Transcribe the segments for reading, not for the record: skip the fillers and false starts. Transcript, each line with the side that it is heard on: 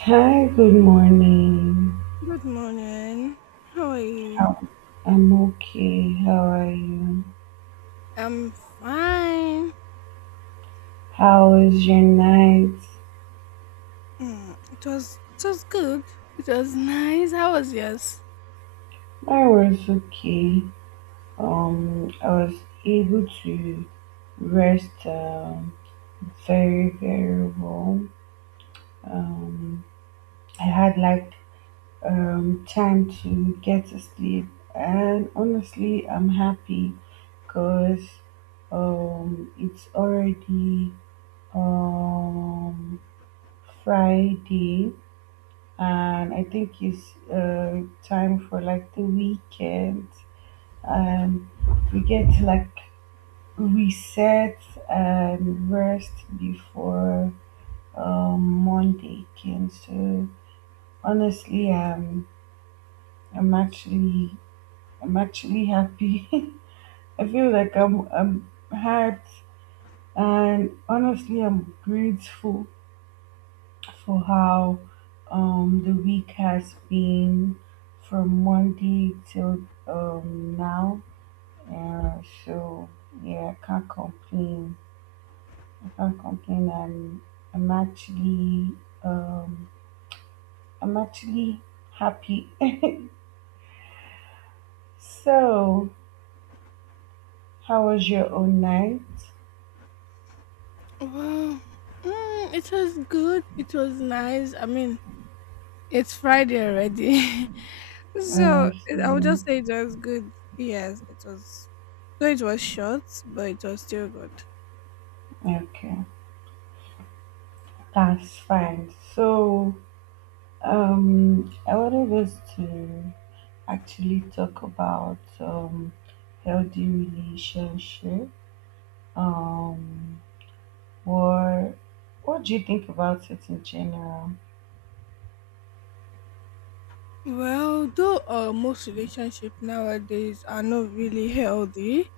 right: Hi, good morning.
left: Good morning. How are you?
right: How I'm okay. How are you?
left: I'm fine.
right: How was your night?
left: It was good. It was nice. How was yours?
right: Mine was okay. I was able to rest very, very well. Um, I had like time to get to sleep, and honestly, I'm happy because um it's already um Friday and I think it's time for like the weekend, and we get to like reset and rest before Monday came. So honestly, I'm actually I'm actually happy. I feel like I'm hyped, and honestly, I'm grateful for how the week has been from Monday till now. So yeah, I can't complain. I can't complain. I'm actually um, I'm actually happy. So how was your own night?
left: Well, it was good. It was nice. I mean, it's Friday already, so I would
right: Honestly,
left: just say it was good. Yes, it was. Though it was short, but it was still good.
right: okay, that's fine. So I wanted us to actually talk about healthy relationship. Um, what what do you think about it in general?
left: Well, though most relationships nowadays are not really healthy.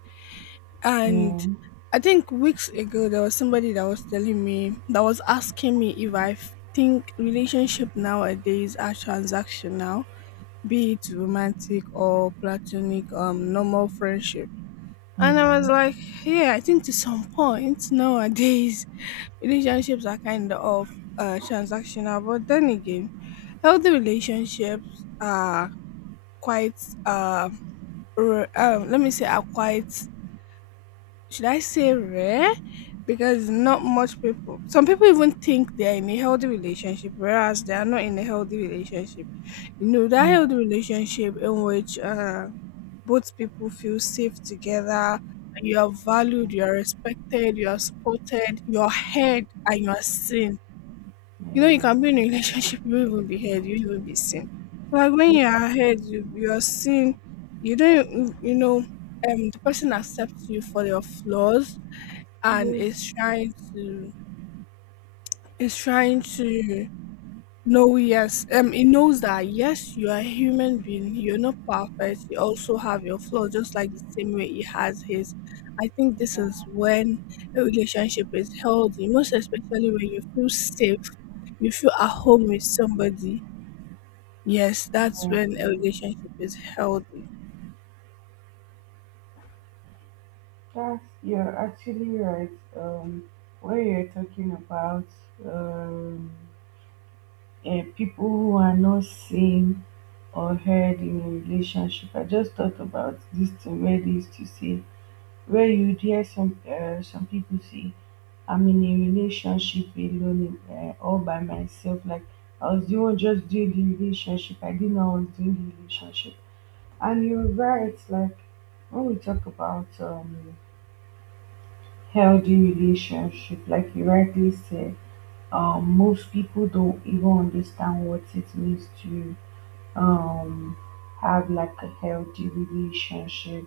left: And
right: Yeah,
left: I think weeks ago there was somebody that was telling me, that was asking me if think relationship nowadays are transactional, be it romantic or platonic, normal friendship. And
right: yeah,
left: I was like, yeah, I think to some point nowadays relationships are kind of transactional, but then again, healthy relationships are quite uh, let me say are quite, should I say, rare? Because not much people, some people even think they're in a healthy relationship, whereas they are not in a healthy relationship. You know, that
right: yeah,
left: healthy relationship in which both people feel safe together, you are valued, you
right: yeah.
left: are respected, you are supported, you are heard, and you are seen. You know, you can
right: Yeah.
left: be in a relationship, you won't even be heard, you will be seen. So, like when you are heard, you are seen, you don't, you know, the person accepts you for your flaws and
right: Yeah,
left: is trying to know, yes, it knows that, yes, you are a human being, you're not perfect, you also have your flaws just like the same way he has his. I think this is when a relationship is healthy, most especially when you feel safe, you feel at home with somebody. Yes, that's when a relationship is healthy.
right: that's you're actually right. Um, where you're talking about um, people who are not seen or heard in a relationship, I just thought about this thing where they used to say. Where you hear some people say I'm in a relationship alone, all by myself, like I was the one just doing the relationship. I didn't know I was doing the relationship. And you're right. Like when we talk about healthy relationship, like you rightly said, most people don't even understand what it means to um have like a healthy relationship.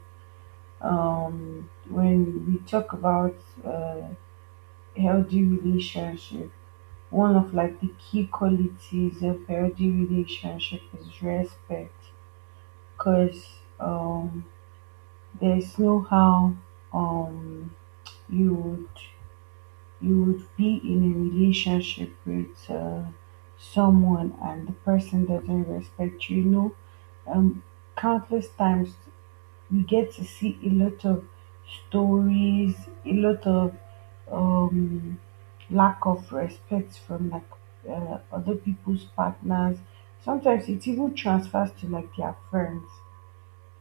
right: When we talk about uh healthy relationship, one of like the key qualities of healthy relationship is respect, because um there's no how um you would you would be in a relationship with someone and the person doesn't respect you, you know. um Countless times we get to see a lot of stories, a lot of um, lack of respect from like other people's partners. Sometimes it even transfers to like their friends.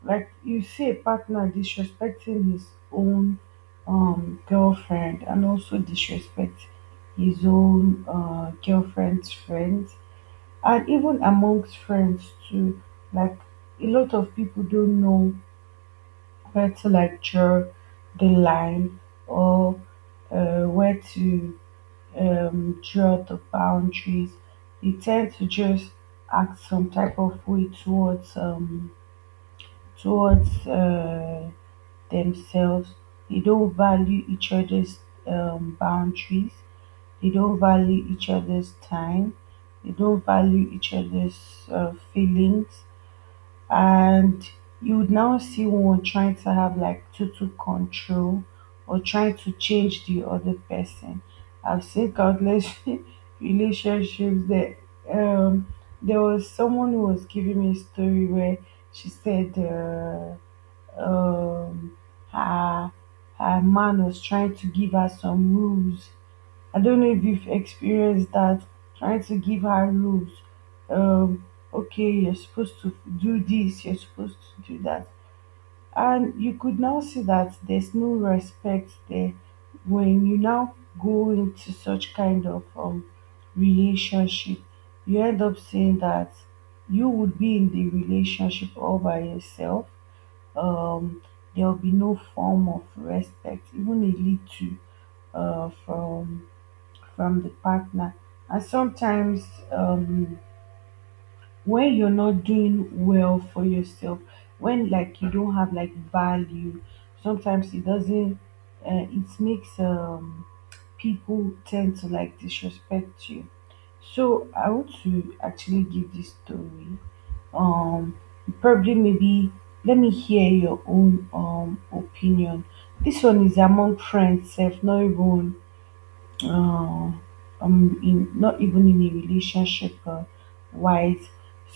right: Like you see a partner disrespecting his own girlfriend and also disrespect his own girlfriend's friends, and even amongst friends too. Like a lot of people don't know where to like draw the line, or where to draw the boundaries. They tend to just act some type of way towards towards uh, themselves. They don't value each other's boundaries. They don't value each other's time. They don't value each other's feelings, and you would now see one trying to have like total control, or trying to change the other person. I've seen countless relationships that um, there was someone who was giving me a story where she said um, her her man was trying to give her some rules. I don't know if you've experienced that, trying to give her rules. Um, okay, you're supposed to do this, you're supposed to do that. And you could now see that there's no respect there. When you now go into such kind of relationship, you end up saying that you would be in the relationship all by yourself. Um, there will be no form of respect, even a little, uh, from from the partner. And sometimes, um, when you're not doing well for yourself, when like you don't have like value, sometimes it doesn't, it makes people tend to like disrespect you. So I want to actually give this story. Um, probably maybe let me hear your own opinion. This one is among friends, self, not even uh, in not even in a relationship wise.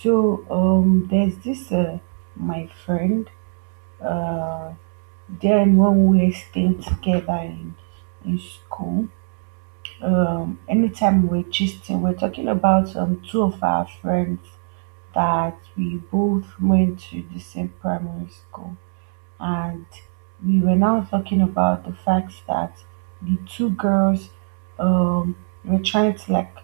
right: So there's this my friend, uh then when we were staying together in school, anytime we're gisting, we're talking about two of our friends that we both went to the same primary school. And we were now talking about the fact that the two girls um were trying to like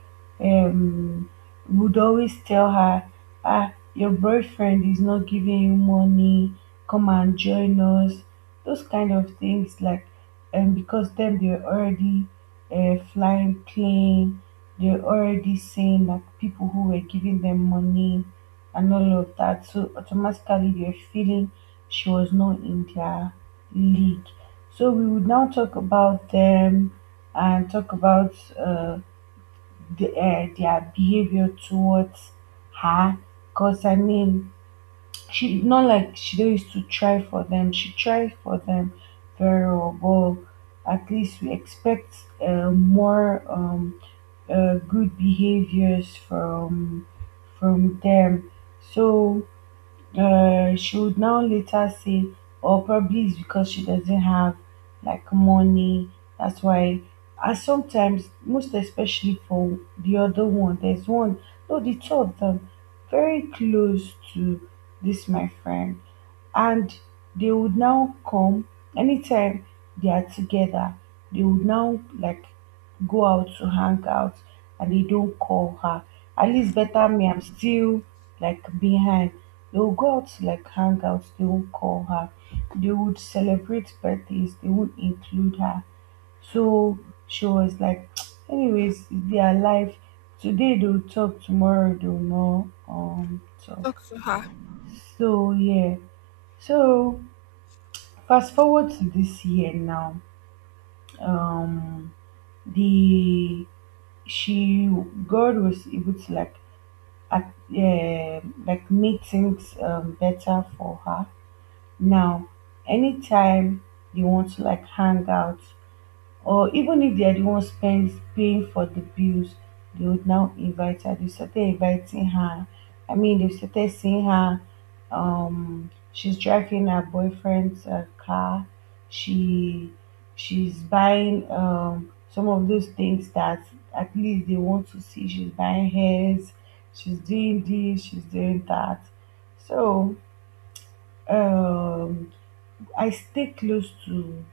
right: um would always tell her, ah, your boyfriend is not giving you money, come and join us, those kind of things. Like, and because then they're already flying plane, they're already saying that people who were giving them money and all of that, so automatically they're feeling she was not in their league. So we would now talk about them and talk about their behavior towards her. Cause I mean, she not like she don't used to try for them. She tried for them very well, but at least we expect more good behaviors from them. So she would now later say, or probably it's because she doesn't have like money. That's why I sometimes, most especially for the other one, there's one, no, the two of them, very close to this my friend, and they would now come anytime they are together. They would now like go out to hang out and they don't call her. At least better me, I'm still like behind. They will go out to like hang out, they won't call her. They would celebrate birthdays, they won't include her. So she was like, anyways, it's their life. Today they'll talk, tomorrow they'll not
left: Talk
right: talk.
left: to her.
right: So yeah. So fast forward to this year now. Um the she God was able to like at, like make things better for her. Now, anytime they want to like hang out, or even if they're the ones spends paying for the bills, they would now invite her. They started inviting her. I mean, they started seeing her. She's driving her boyfriend's car. She she's buying some of those things that at least they want to see. She's buying hairs. She's doing this. She's doing that. So um, I stay close to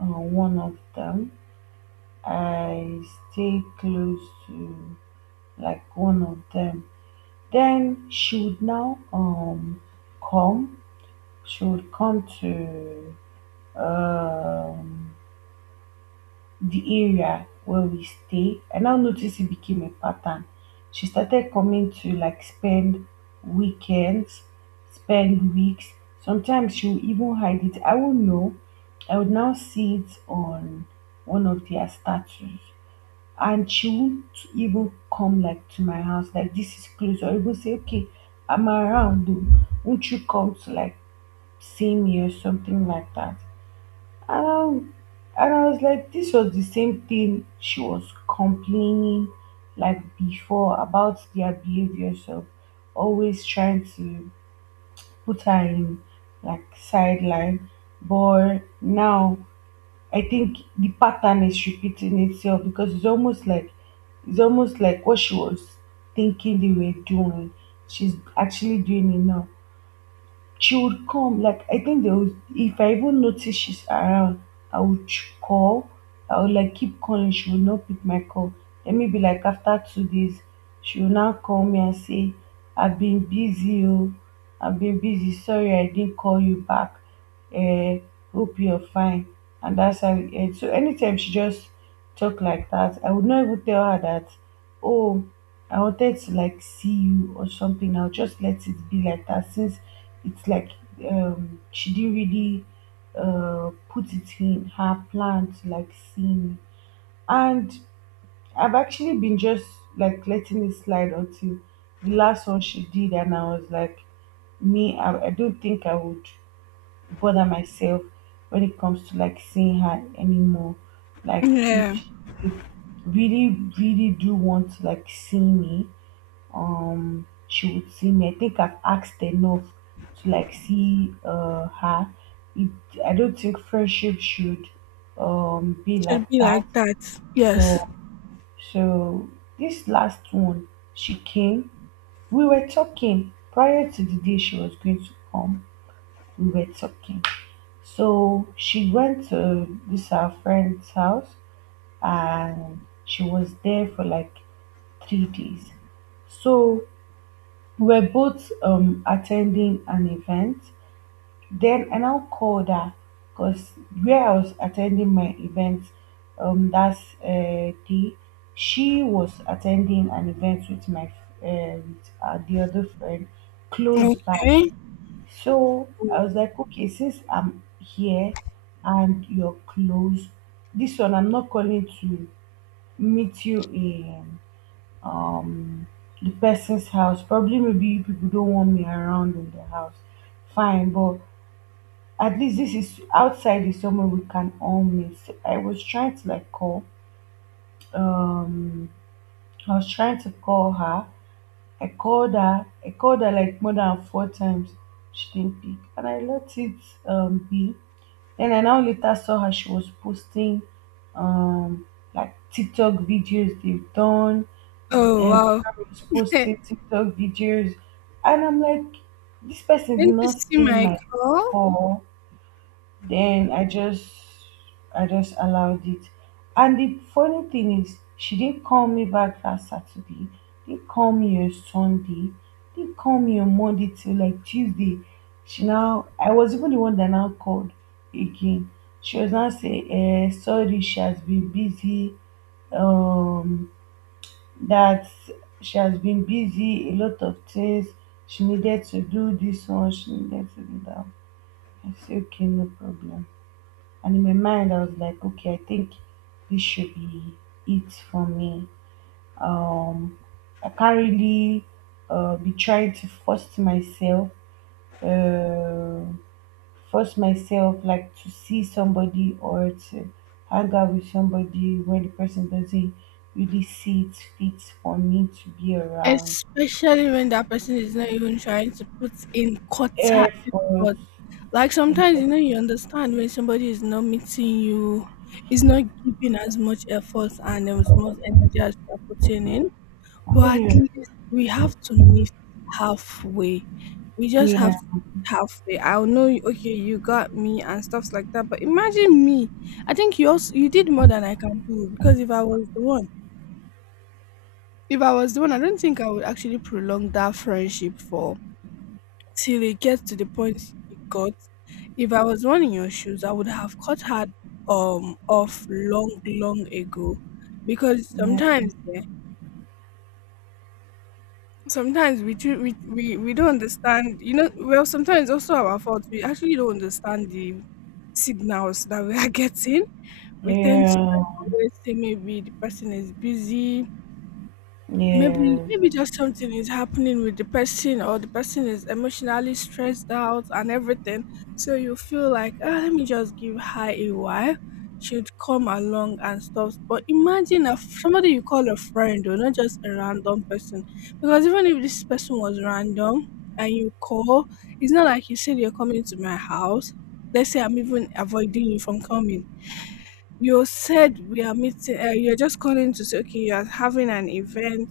right: uh, one of them I stay close to like one of them. Then she would now come. She would come to um the area where we stay. I now noticed it became a pattern. She started coming to like spend weekends, spend weeks. Sometimes she would even hide it. I won't know. I would now see it on one of their statues. And she won't even come like to my house, like this is close, or even say, okay, I'm around, though, won't you come to like see me or something like that? And and I was like, this was the same thing she was complaining like before about their behavior, so always trying to put her in like sideline. But now I think the pattern is repeating itself, because it's almost like what she was thinking they were doing, she's actually doing it now. She would come like, I think there was, if I even notice she's around, I would call. I would like keep calling. She would not pick my call. Then maybe like after 2 days, she will now call me and say, "I've been busy, oh, I've been busy. Sorry, I didn't call you back. Eh, hope you're fine." And that's how, and so anytime she just talk like that, I would not even tell her that, oh, I wanted to like see you or something. I'll just let it be like that, since it's like she didn't really put it in her plan to like see me. And I've actually been just like letting it slide until the last one she did, and I was like, me, I don't think I would bother myself when it comes to like seeing her anymore. Like if
left: Yeah,
right: she really, really do want to like see me, she would see me. I think I've asked enough to like see her. It, I don't think friendship should be
left: should
right: like
left: be
right: that.
left: like that. Yes.
right: So so this last one, she came. We were talking prior to the day she was going to come. We were talking. So she went to this our friend's house and she was there for like 3 days. So we're both attending an event. Then I now called her, because where I was attending my event that day, she was attending an event with the other friend close by.
left: Okay.
right: So I was like, okay, since I'm here and you're close, this one I'm not calling to meet you in um the person's house. Probably maybe you people don't want me around in the house. Fine, but at least this is outside, is somewhere we can all meet. So I was trying to like call. Um I was trying to call her. I called her. I called her like more than 4 times. She didn't pick. And I let it be. Then I now later saw her, she was posting um like TikTok videos they've done
left: Oh,
right: and
left: wow.
right: posted TikTok videos, and I'm like, this person did
left: When you
right: not
left: see
right: see
left: my
right: my
left: call,
right: call. Then I just allowed it. And the funny thing is she didn't call me back that Saturday. Didn't call me on Sunday. Didn't call me on Monday till like Tuesday. She now I was even the one that now called again. She was now say, eh, sorry, she has been busy. Um that she has been busy, a lot of things. She needed to do this one, she needed to do that. One." I say okay, no problem, and in my mind I was like, okay, I think this should be it for me. Um, I can't really be trying to uh, force myself like to see somebody or to hang out with somebody when the person doesn't really see it fit for me to be around.
left: especially when that person is not even trying to put in quarter
right: Effort.
left: effort. Like sometimes you know, you understand when somebody is not meeting you, is not giving as much effort and as much energy as you are putting in. But at
right: Yeah,
left: least we have to meet halfway. We just have
right: yeah,
left: to meet halfway. I'll know you- okay, you got me and stuffs like that. But imagine me. I think you also, you did more than I can do because if I was the one, if I was the one, I don't think I would actually prolong that friendship for, till it gets to the point it got. If I was the one in your shoes, I would have cut her off long, long ago, because
right: yeah,
left: sometimes, yeah, sometimes we too, we don't understand. You know, well, sometimes it's also our fault. We actually don't understand the signals that we are getting. We tend to always say maybe the person is busy,
right: yeah,
left: maybe just something is happening with the person, or the person is emotionally stressed out and everything, so you feel like, ah, let me just give her a while, she'd come along and stuff. But imagine if somebody you call a friend or not, just a random person, because even if this person was random and you call, it's not like you said you're coming to my house, let's say I'm even avoiding you from coming. You said we are meeting, you're just calling to say okay, you're having an event,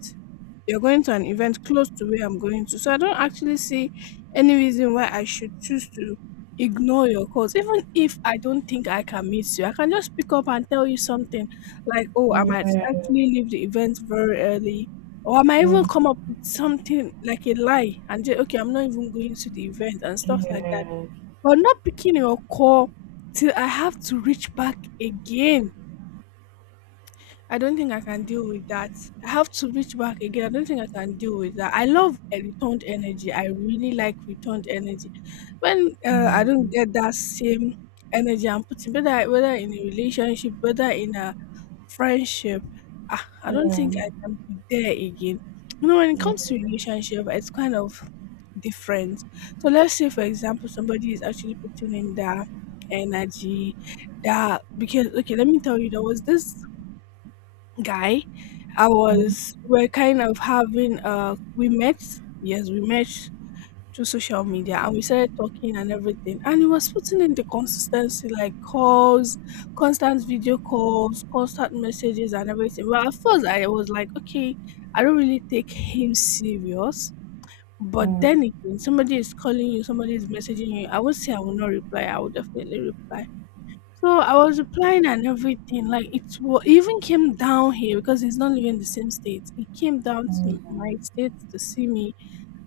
left: you're going to an event close to where I'm going to. So I don't actually see any reason why I should choose to ignore your calls. Even if I don't think I can meet you, I can just pick up and tell you something like, oh, I might
right: yeah,
left: actually leave the event very early. Or I might
right: yeah.
left: even come up with something like a lie and say, okay, I'm not even going to the event and stuff like that.
right: Yeah.
left: But not picking your call till I have to reach back again. I don't think I can deal with that. I have to reach back again. I don't think I can deal with that. I love a returned energy. I really like returned energy. When I
right: Yeah.
left: don't get that same energy I'm putting, whether in a relationship, whether in a friendship, ah, I don't
right: Yeah.
left: think I can be there again. You know, when it comes
right: Yeah.
left: to relationship, it's kind of different. So let's say, for example, somebody is actually putting in their energy, that, because okay, let me tell you, there was this guy, I
right: Mm,
left: was we're kind of having we met, yes, we met through social media, and we started talking and everything, and he was putting in the consistency, like calls, constant video calls, constant messages and everything. Well, at first I was like, okay, I don't really take him serious, but then
right: mm,
left: again, somebody is calling you, somebody is messaging you, I would say I will not reply, I will definitely reply. So I was applying and everything. Like it even came down here because he's not living in the same state. He came down to my
right: mm.
left: state to see me,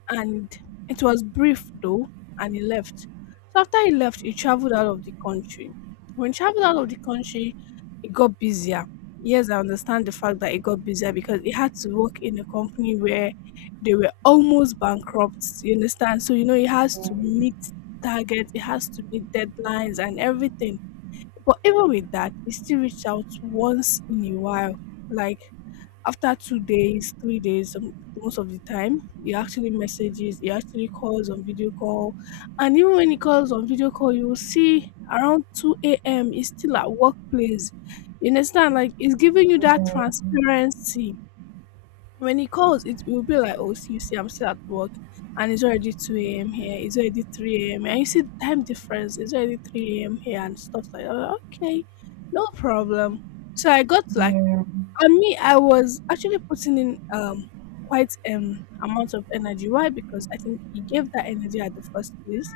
left: and it was brief though, and he left. So after he left, he traveled out of the country. When he traveled out of the country, it got busier. Yes, I understand the fact that it got busier because he had to work in a company where they were almost bankrupt. You understand? So you know he has to meet targets, he has to meet deadlines and everything. But even with that, he still reach out once in a while. Like after 2 days, 3 days, most of the time, he actually calls on video call. And even when he calls on video call, you will see around 2 a.m., he's still at workplace. You understand? Like, it's giving you that
right: Mm.
left: transparency. When he calls, it will be like, oh, see, you see, I'm still at work, and it's already 2 a.m. here. It's already 3 a.m. And you see the time difference. It's already 3 a.m. here and stuff like that. I'm like, okay, no problem. So I got
right: Yeah.
left: like,
right: Yeah.
left: and me, I was actually putting in quite amount of energy. Why? Because I think he gave that energy at the first place.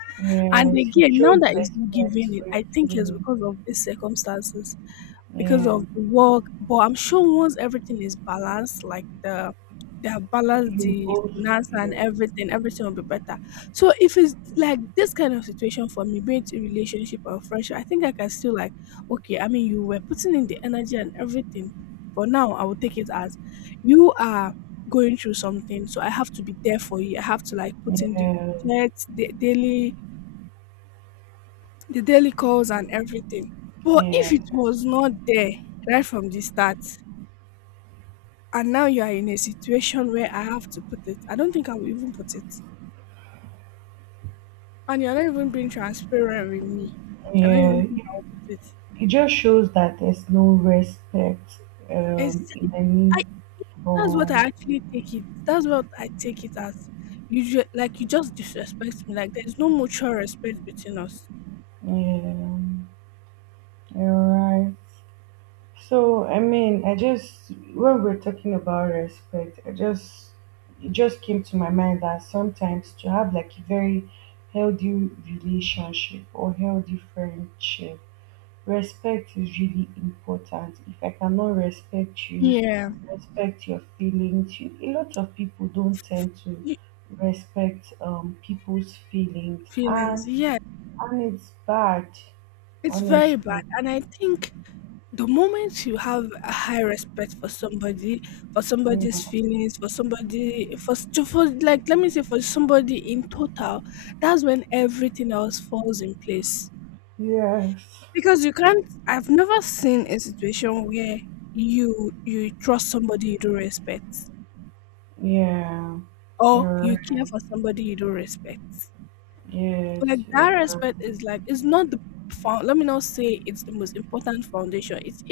left: And
right: Yes. He
left: again, now
right: showed
left: that he's not
right: respect
left: giving it,
right: for your
left: I think it's
right: feeling.
left: because of these circumstances, because
right: Yeah.
left: of the work. But I'm sure once everything is balanced, like they have balanced
right: You
left: the
right: both.
left: finance and
right: Yeah.
left: everything, everything will be better. So if it's like this kind of situation for me, be it a relationship or friendship, I think I can still like, okay, I mean, you were putting in the energy and everything. But now I will take it as you are going through something, so I have to be there for you. I have to like put in the
right: Yeah.
left: checks, the daily calls and everything. But if
right: Yeah.
left: it was not there right from the start, and now you are in a situation where I have to put it, I don't think I will even put it. And you're not even being transparent with me. I don't
right: Yeah.
left: even
right: It,
left: think I will put it.
right: it just shows that there's no respect
left: It's,
right: in any
left: I, that's what I
right: form.
left: actually take it. That's what I take it as. Like you just disrespect me. Like there's no mutual respect between us.
right: Yeah. You're right. So I mean, I just when we're talking about respect, I just it just came to my mind that sometimes to have like a very healthy relationship or healthy friendship, respect is really important. If I cannot respect you,
left: Yeah.
right: respect your feelings, you, a lot of people don't tend to
left: Y-
right: respect people's feelings, and
left: Feelings. Yeah,
right: and it's bad,
left: it's very bad.
right: honestly.
left: And I think the moment you have a high respect for somebody, for somebody's
right: Mm.
left: feelings, for somebody, for, s- to- for like, let me say, for somebody in total, that's when everything else falls in place.
right: Yes.
left: Because you can't, I've never seen a situation where you trust somebody you don't respect,
right: Yeah. You're
left: or you care
right: right.
left: for somebody you don't respect.
right: Yes,
left: Like
right: you're
left: that
right: right.
left: respect is like, it's not the found let me not say it's the most important foundation.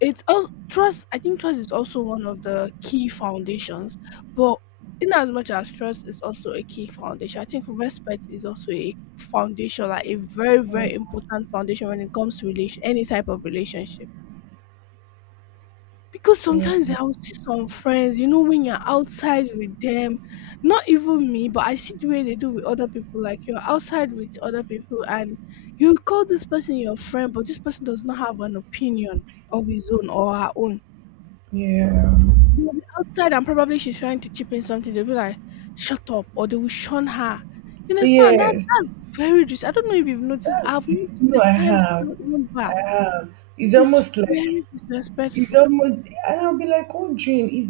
left: It's al trust, I think trust is also one of the key foundations, but in as much as trust is also a key foundation, I think respect is also a foundation, like a very, very important foundation when it comes to relation any type of relationship. Because
right: Yeah,
left: sometimes I will see some friends, you know, when you're outside with them, not even me, but I see the way they do with other people. Like you're outside with other people, and you call this person your friend, but this person does not have an opinion of his own or her own.
right: yeah, yeah.
left: They'll be outside and probably she's trying to chip in something. They'll be like, shut up, or they will shun her. You understand? That
right: Yes,
left: that's very dis I don't know if you've noticed. I've
right: that's you
left: noticed
right: know
left: the
right: I
left: times
right: have,
left: over.
right: I have. It's
left: It's
right: almost like
left: very
right: it's
left: disrespectful.
right: almost, and I'll be like wondering is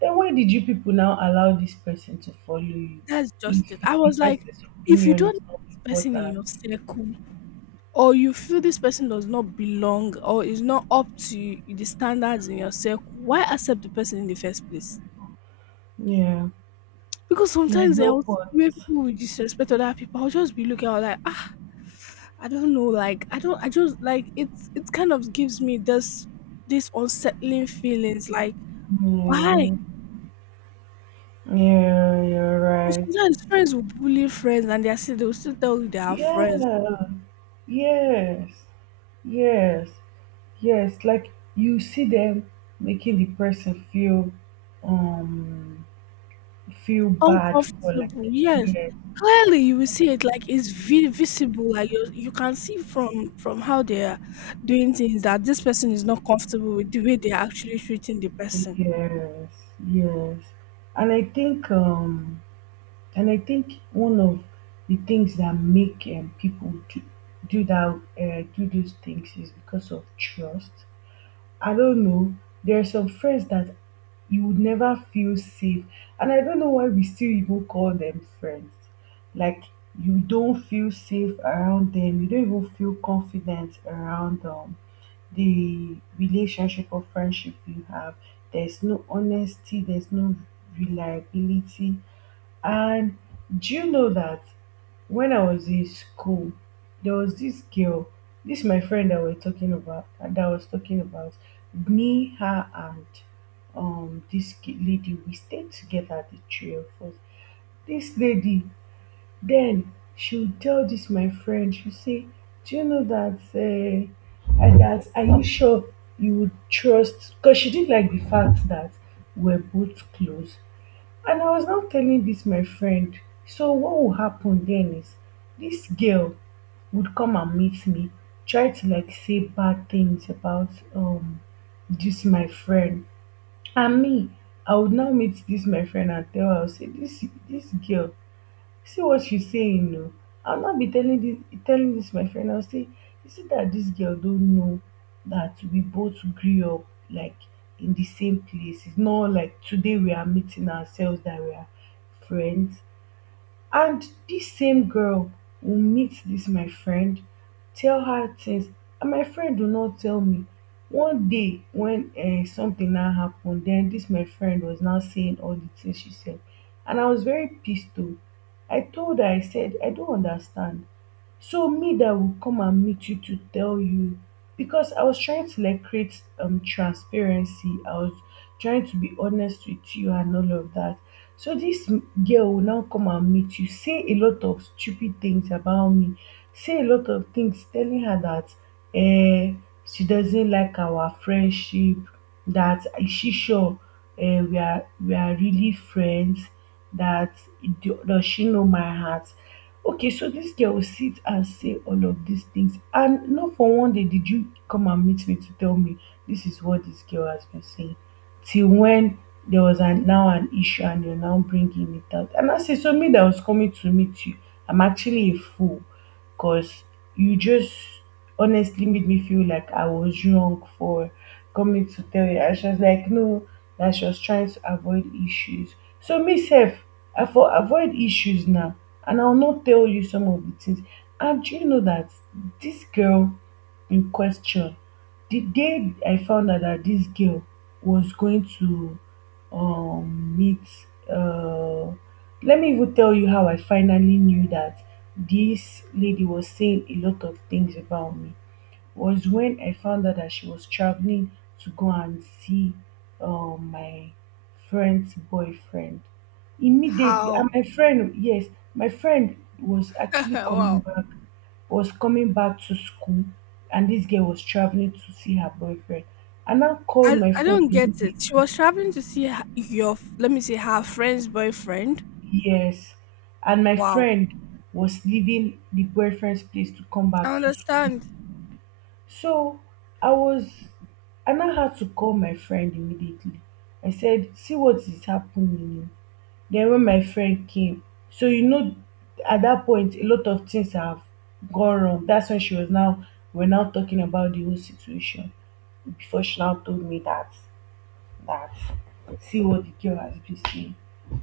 right: then why did you people now allow this person to follow you
left: That's
right: if
left: just it. I
right: the
left: was like,
right: person's
left: if you
right: opinion
left: don't
right: is
left: like this person in
right: important?
left: your circle, or you feel this person does not belong or is not up to the standards in your circle, why accept the person in the first place?
right: Yeah,
left: Because
right: there's
left: sometimes I
right: no
left: will see
right: point.
left: where people will disrespect other people. I'll just be looking out like, ah, I don't know, like I don't I just like it kind of gives me this unsettling feelings like why?
right: Yeah, yeah, you're
left: And
right: right.
left: sometimes friends will bully friends and they are still tell you they are friends.
right: Yeah, yes, yes. Yes, like you see them making the person feel um feel bad for like
left: Uncomfortable, yes.
right: yes,
left: Clearly you will see it like it's visible, like you can see from how they are doing things that this person is not comfortable with the way they are actually treating the person.
right: yes, yes. And I think um and I think one of the things that make people do that do those things is because of trust. I don't know. There are some friends that you would never feel safe. And I don't know why we still even call them friends. Like, you don't feel safe around them. You don't even feel confident around them. The relationship or friendship you have. There's no honesty, there's no reliability. And do you know that when I was in school, there was this girl, this my friend that we're talking about, that I was talking about. Me, her, and this ki- lady, we stayed together, the three of us. This lady, then she would tell this my friend, she say, "Do you know that? I- that are you sure you would trust?" Because she didn't like the fact that we're both close. And I was now telling this my friend, so what will happen then is this girl would come and meet me, try to like say bad things about um this my friend. And me, I would now meet this my friend and tell her, I'll say this girl see what you saying no? I will not be telling this my friend. I will say you see that this girl don't know that we both grew up like in the same place. It's not like today we are meeting ourselves that we are friends. And this same girl will meet this my friend, tell her things, and my friend will not tell me. One day when something now happened, then this my friend was now saying all the things she said, and I was very pissed too. I told her, I said, I don't understand, so me that will come and meet you to tell you, because I was trying to like create transparency, I was trying to be honest with you and all of that. So this m- girl will now come and meet you, say a lot of stupid things about me, say a lot of things, telling her that eh, she doesn't like our friendship, that is she sure eh, we are really friends, that do- does she know my heart. Okay, so this girl will sit and say all of these things and not for one day did you come and meet me to tell me this is what this girl has been saying, till when there was an now an issue and you're now bringing it out. And I say, so me that was coming to meet you, I'm actually a fool because you just honestly made me feel like I was wrong for coming to tell you. And she was like, no, that she was trying to avoid issues. So me self, I for avoid issues now, and I'll not tell you some of the things. And do you know that this girl in question. The day I found out that this girl was going to meet, uh, let me even tell you how I finally knew that this lady was saying a lot of things about me was when I found out that she was traveling to go and see my friend's boyfriend. Immediately,
left: How?
right: and my friend, yes, my friend was actually coming
left: Wow.
right: back was coming back to school and this girl was traveling to see her boyfriend. I now called
left: I
right: my
left: I
right: friend
left: don't get
right: immediately.
left: it. She was traveling to see her, your let me say her friend's boyfriend.
right: Yes. And my
left: Wow,
right: friend was leaving the boyfriend's place to come
left: I
right: back to school.
left: understand.
right: So I was I now had to call my friend immediately. I said, see what is happening. Then when my friend came, so you know at that point a lot of things have gone wrong. That's when she was now we're now talking about the whole situation. Before she now told me that see what the girl has been seeing.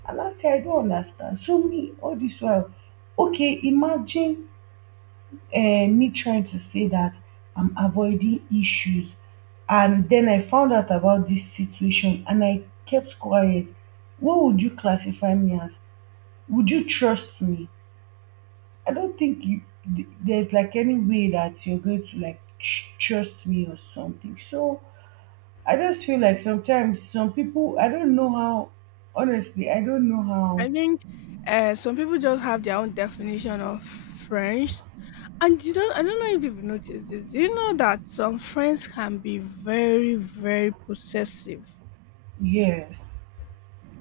right: And I said, I don't understand. So me, all this while, okay, imagine uh, me trying to say that I'm avoiding issues. And then I found out about this situation and I kept quiet. What would you classify me as? Would you trust me? I don't think you th- there's like any way that you're going to like tr- trust me or something. So I just feel like sometimes some people, I don't know how, honestly, I don't know how.
left: I think some people just have their own definition of friends, and you don't. I don't know if you've noticed this. Do you know that some friends can be very, very possessive?
right: Yes.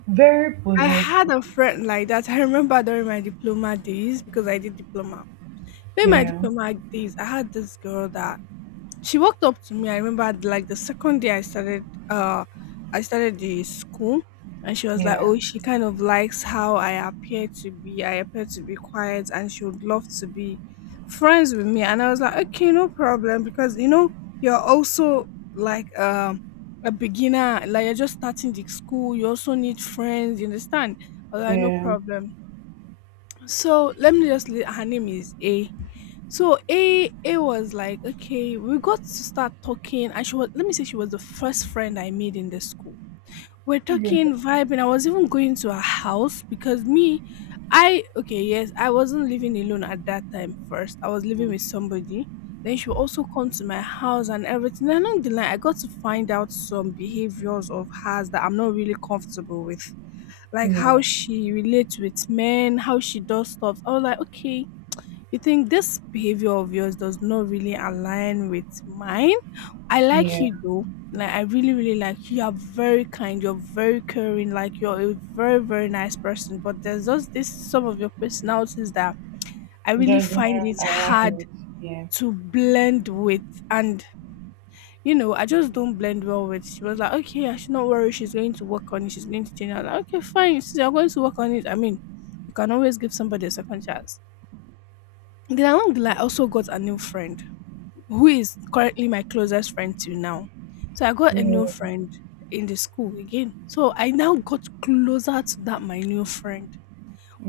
right: Very
left: I had
right: possessive.
left: a friend like that. I remember during my diploma days because I did diploma. During my
right: Yeah.
left: diploma days, I had this girl that she walked up to me. I remember like the second day I started the school, and she was like,
right: Yeah.
left: oh, she kind of likes how I appear to be. I appear to be quiet and she would love to be friends with me. And I was like, okay, no problem, because you know, you're also like a beginner, like you're just starting the school, you also need friends, you understand? I was like, no
right: Yeah.
left: problem. So let me just her name is A. So A was like, okay, we got to start talking, and she was, let me say she was the first friend I made in the school. We're
right: Yeah.
left: talking, vibing. I was even going to her house because me, I, okay, yes, I wasn't living alone at that time first. I was living with somebody. Then she would also come to my house and everything. And along the line, I got to find out some behaviors of hers that I'm not really comfortable with. Like how
right: Yeah.
left: she relates with men, how she does stuff. I was like, okay, you think this behavior of yours does not really align with mine? I like
right: Yeah.
left: you though. Like I really, really like you. You're very kind. You're very caring. Like you're a very, very nice person. But there's just this, some of your personalities that I really
right: Doesn't
left: find it
right: align
left: hard
right: with. Yeah.
left: to blend with. And you know, I just don't blend well with. She was like, okay, I should not worry. She's going to work on it. She's going to change. I was like, okay, fine. Since you're going to work on it, I mean, you can always give somebody a second chance. Then along the line, I also got a new friend, who is currently my closest friend till now. So I got a new
right: Yeah.
left: friend in the school again. So I now got closer to that my new friend.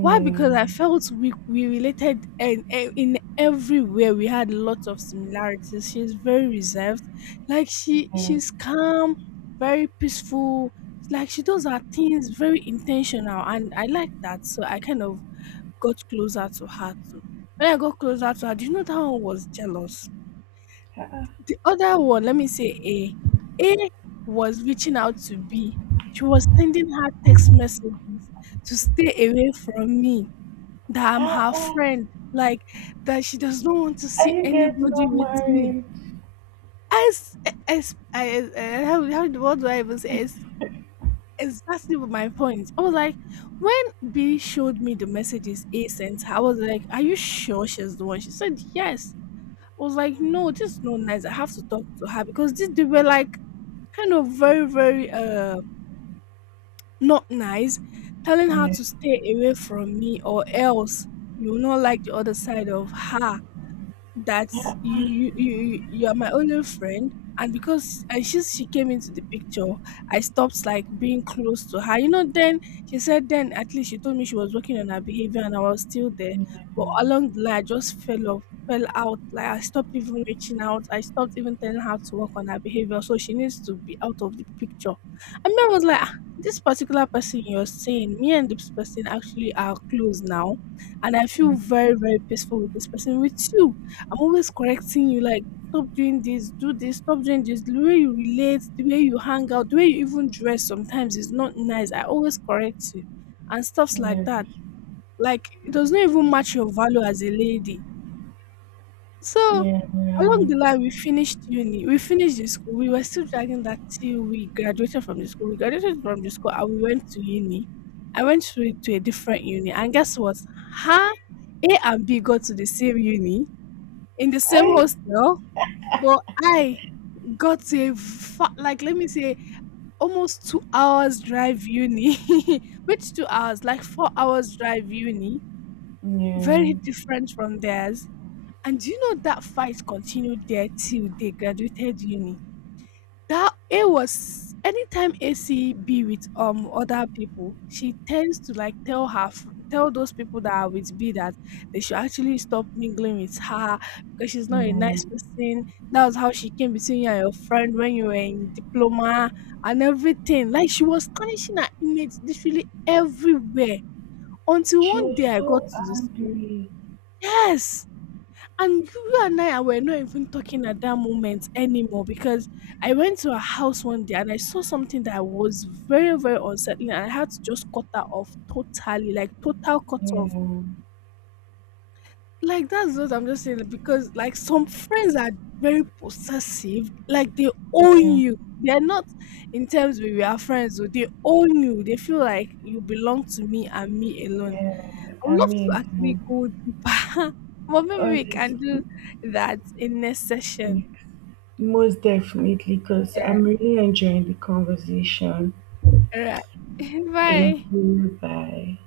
left: Why? Because I felt we related and in everywhere we had lots of similarities. She's very reserved, like she
right: Yeah.
left: she's calm, very peaceful. Like she does her things very intentional, and I like that. So I kind of got closer to her too. When I got closer to her, do you know that one was jealous?
right: Ah,
left: The other one, let me say A. A was reaching out to B. She was sending her text messages to stay away from me, that I'm
right: ah,
left: her
right: ah,
left: friend, like that she does not want to
right: are
left: see
right: you guys
left: anybody
right: not
left: with me.
right: married?
left: As, how, what do I even say? It's exactly what my point. I was like, when B showed me the messages A sent her, I was like, are you sure she's the one? She said, yes. I was like, no, this is not nice. I have to talk to her because this, they were like kind of very, very not nice, telling her
right: Yeah.
left: to stay away from me or else you will not like the other side of her, that
right: Yeah.
left: you are my only friend, and because, and she came into the picture, I stopped like being close to her, you know. Then she said, then at least she told me she was working on her behavior and I was still there,
right: Yeah.
left: but along the line I just fell off, fell out, like I stopped even reaching out, I stopped even telling her to work on her behavior, so she needs to be out of the picture. I mean, I was like, "Ah, this particular person, you're seeing me and this person actually are close now, and I feel very, very peaceful with this person, with you. I'm always correcting you like, stop doing this, do this, stop doing this. The way you relate, the way you hang out, the way you even dress sometimes is not nice. I always correct you and stuffs like
right: Yeah.
left: that. Like, it does not even match your value as a lady." So,
right: Yeah. Yeah.
left: along the line, we finished uni, we finished the school. We were still dragging that till we graduated from the school. We graduated from the school and we went to uni. I went to a different uni, and guess what? Her, A and B got to the same uni in the same
right: I.
left: hostel, but I got a fa like, let me say, almost 2 hours drive uni. Which 2 hours? Like 4 hours drive uni,
right: Yeah.
left: very different from theirs. And do you know that fight continued there till they graduated uni? That it was, anytime AC be with other people, she tends to like tell those people that are with B that they should actually stop mingling with her because she's not a
right: Yeah.
left: nice person. That was how she came between you and your friend when you were in diploma and everything. Like she was tarnishing her image literally everywhere. Until
right: She
left: one
right: was
left: day I got
right: so
left: to the school.
right: angry.
left: Yes. And you and I were not even talking at that moment anymore, because I went to her house one day and I saw something that was very, very unsettling. And I had to just cut her off totally, like total cut off.
right: Yeah,
left: Like that's what I'm just saying, because like some friends are very possessive, like they own
right: yeah,
left: you. They're not in terms with your friends, so they own you. They feel like you belong to me and me alone.
right: yeah.
left: I
right: I
left: would love to
right: mean,
left: actually go deeper, but maybe
right: all
left: we
right: these
left: can do that in next session.
right: things. Most definitely, because I'm really enjoying the conversation.
left: All right.
right: Thank
left: Bye.
right: you. Bye.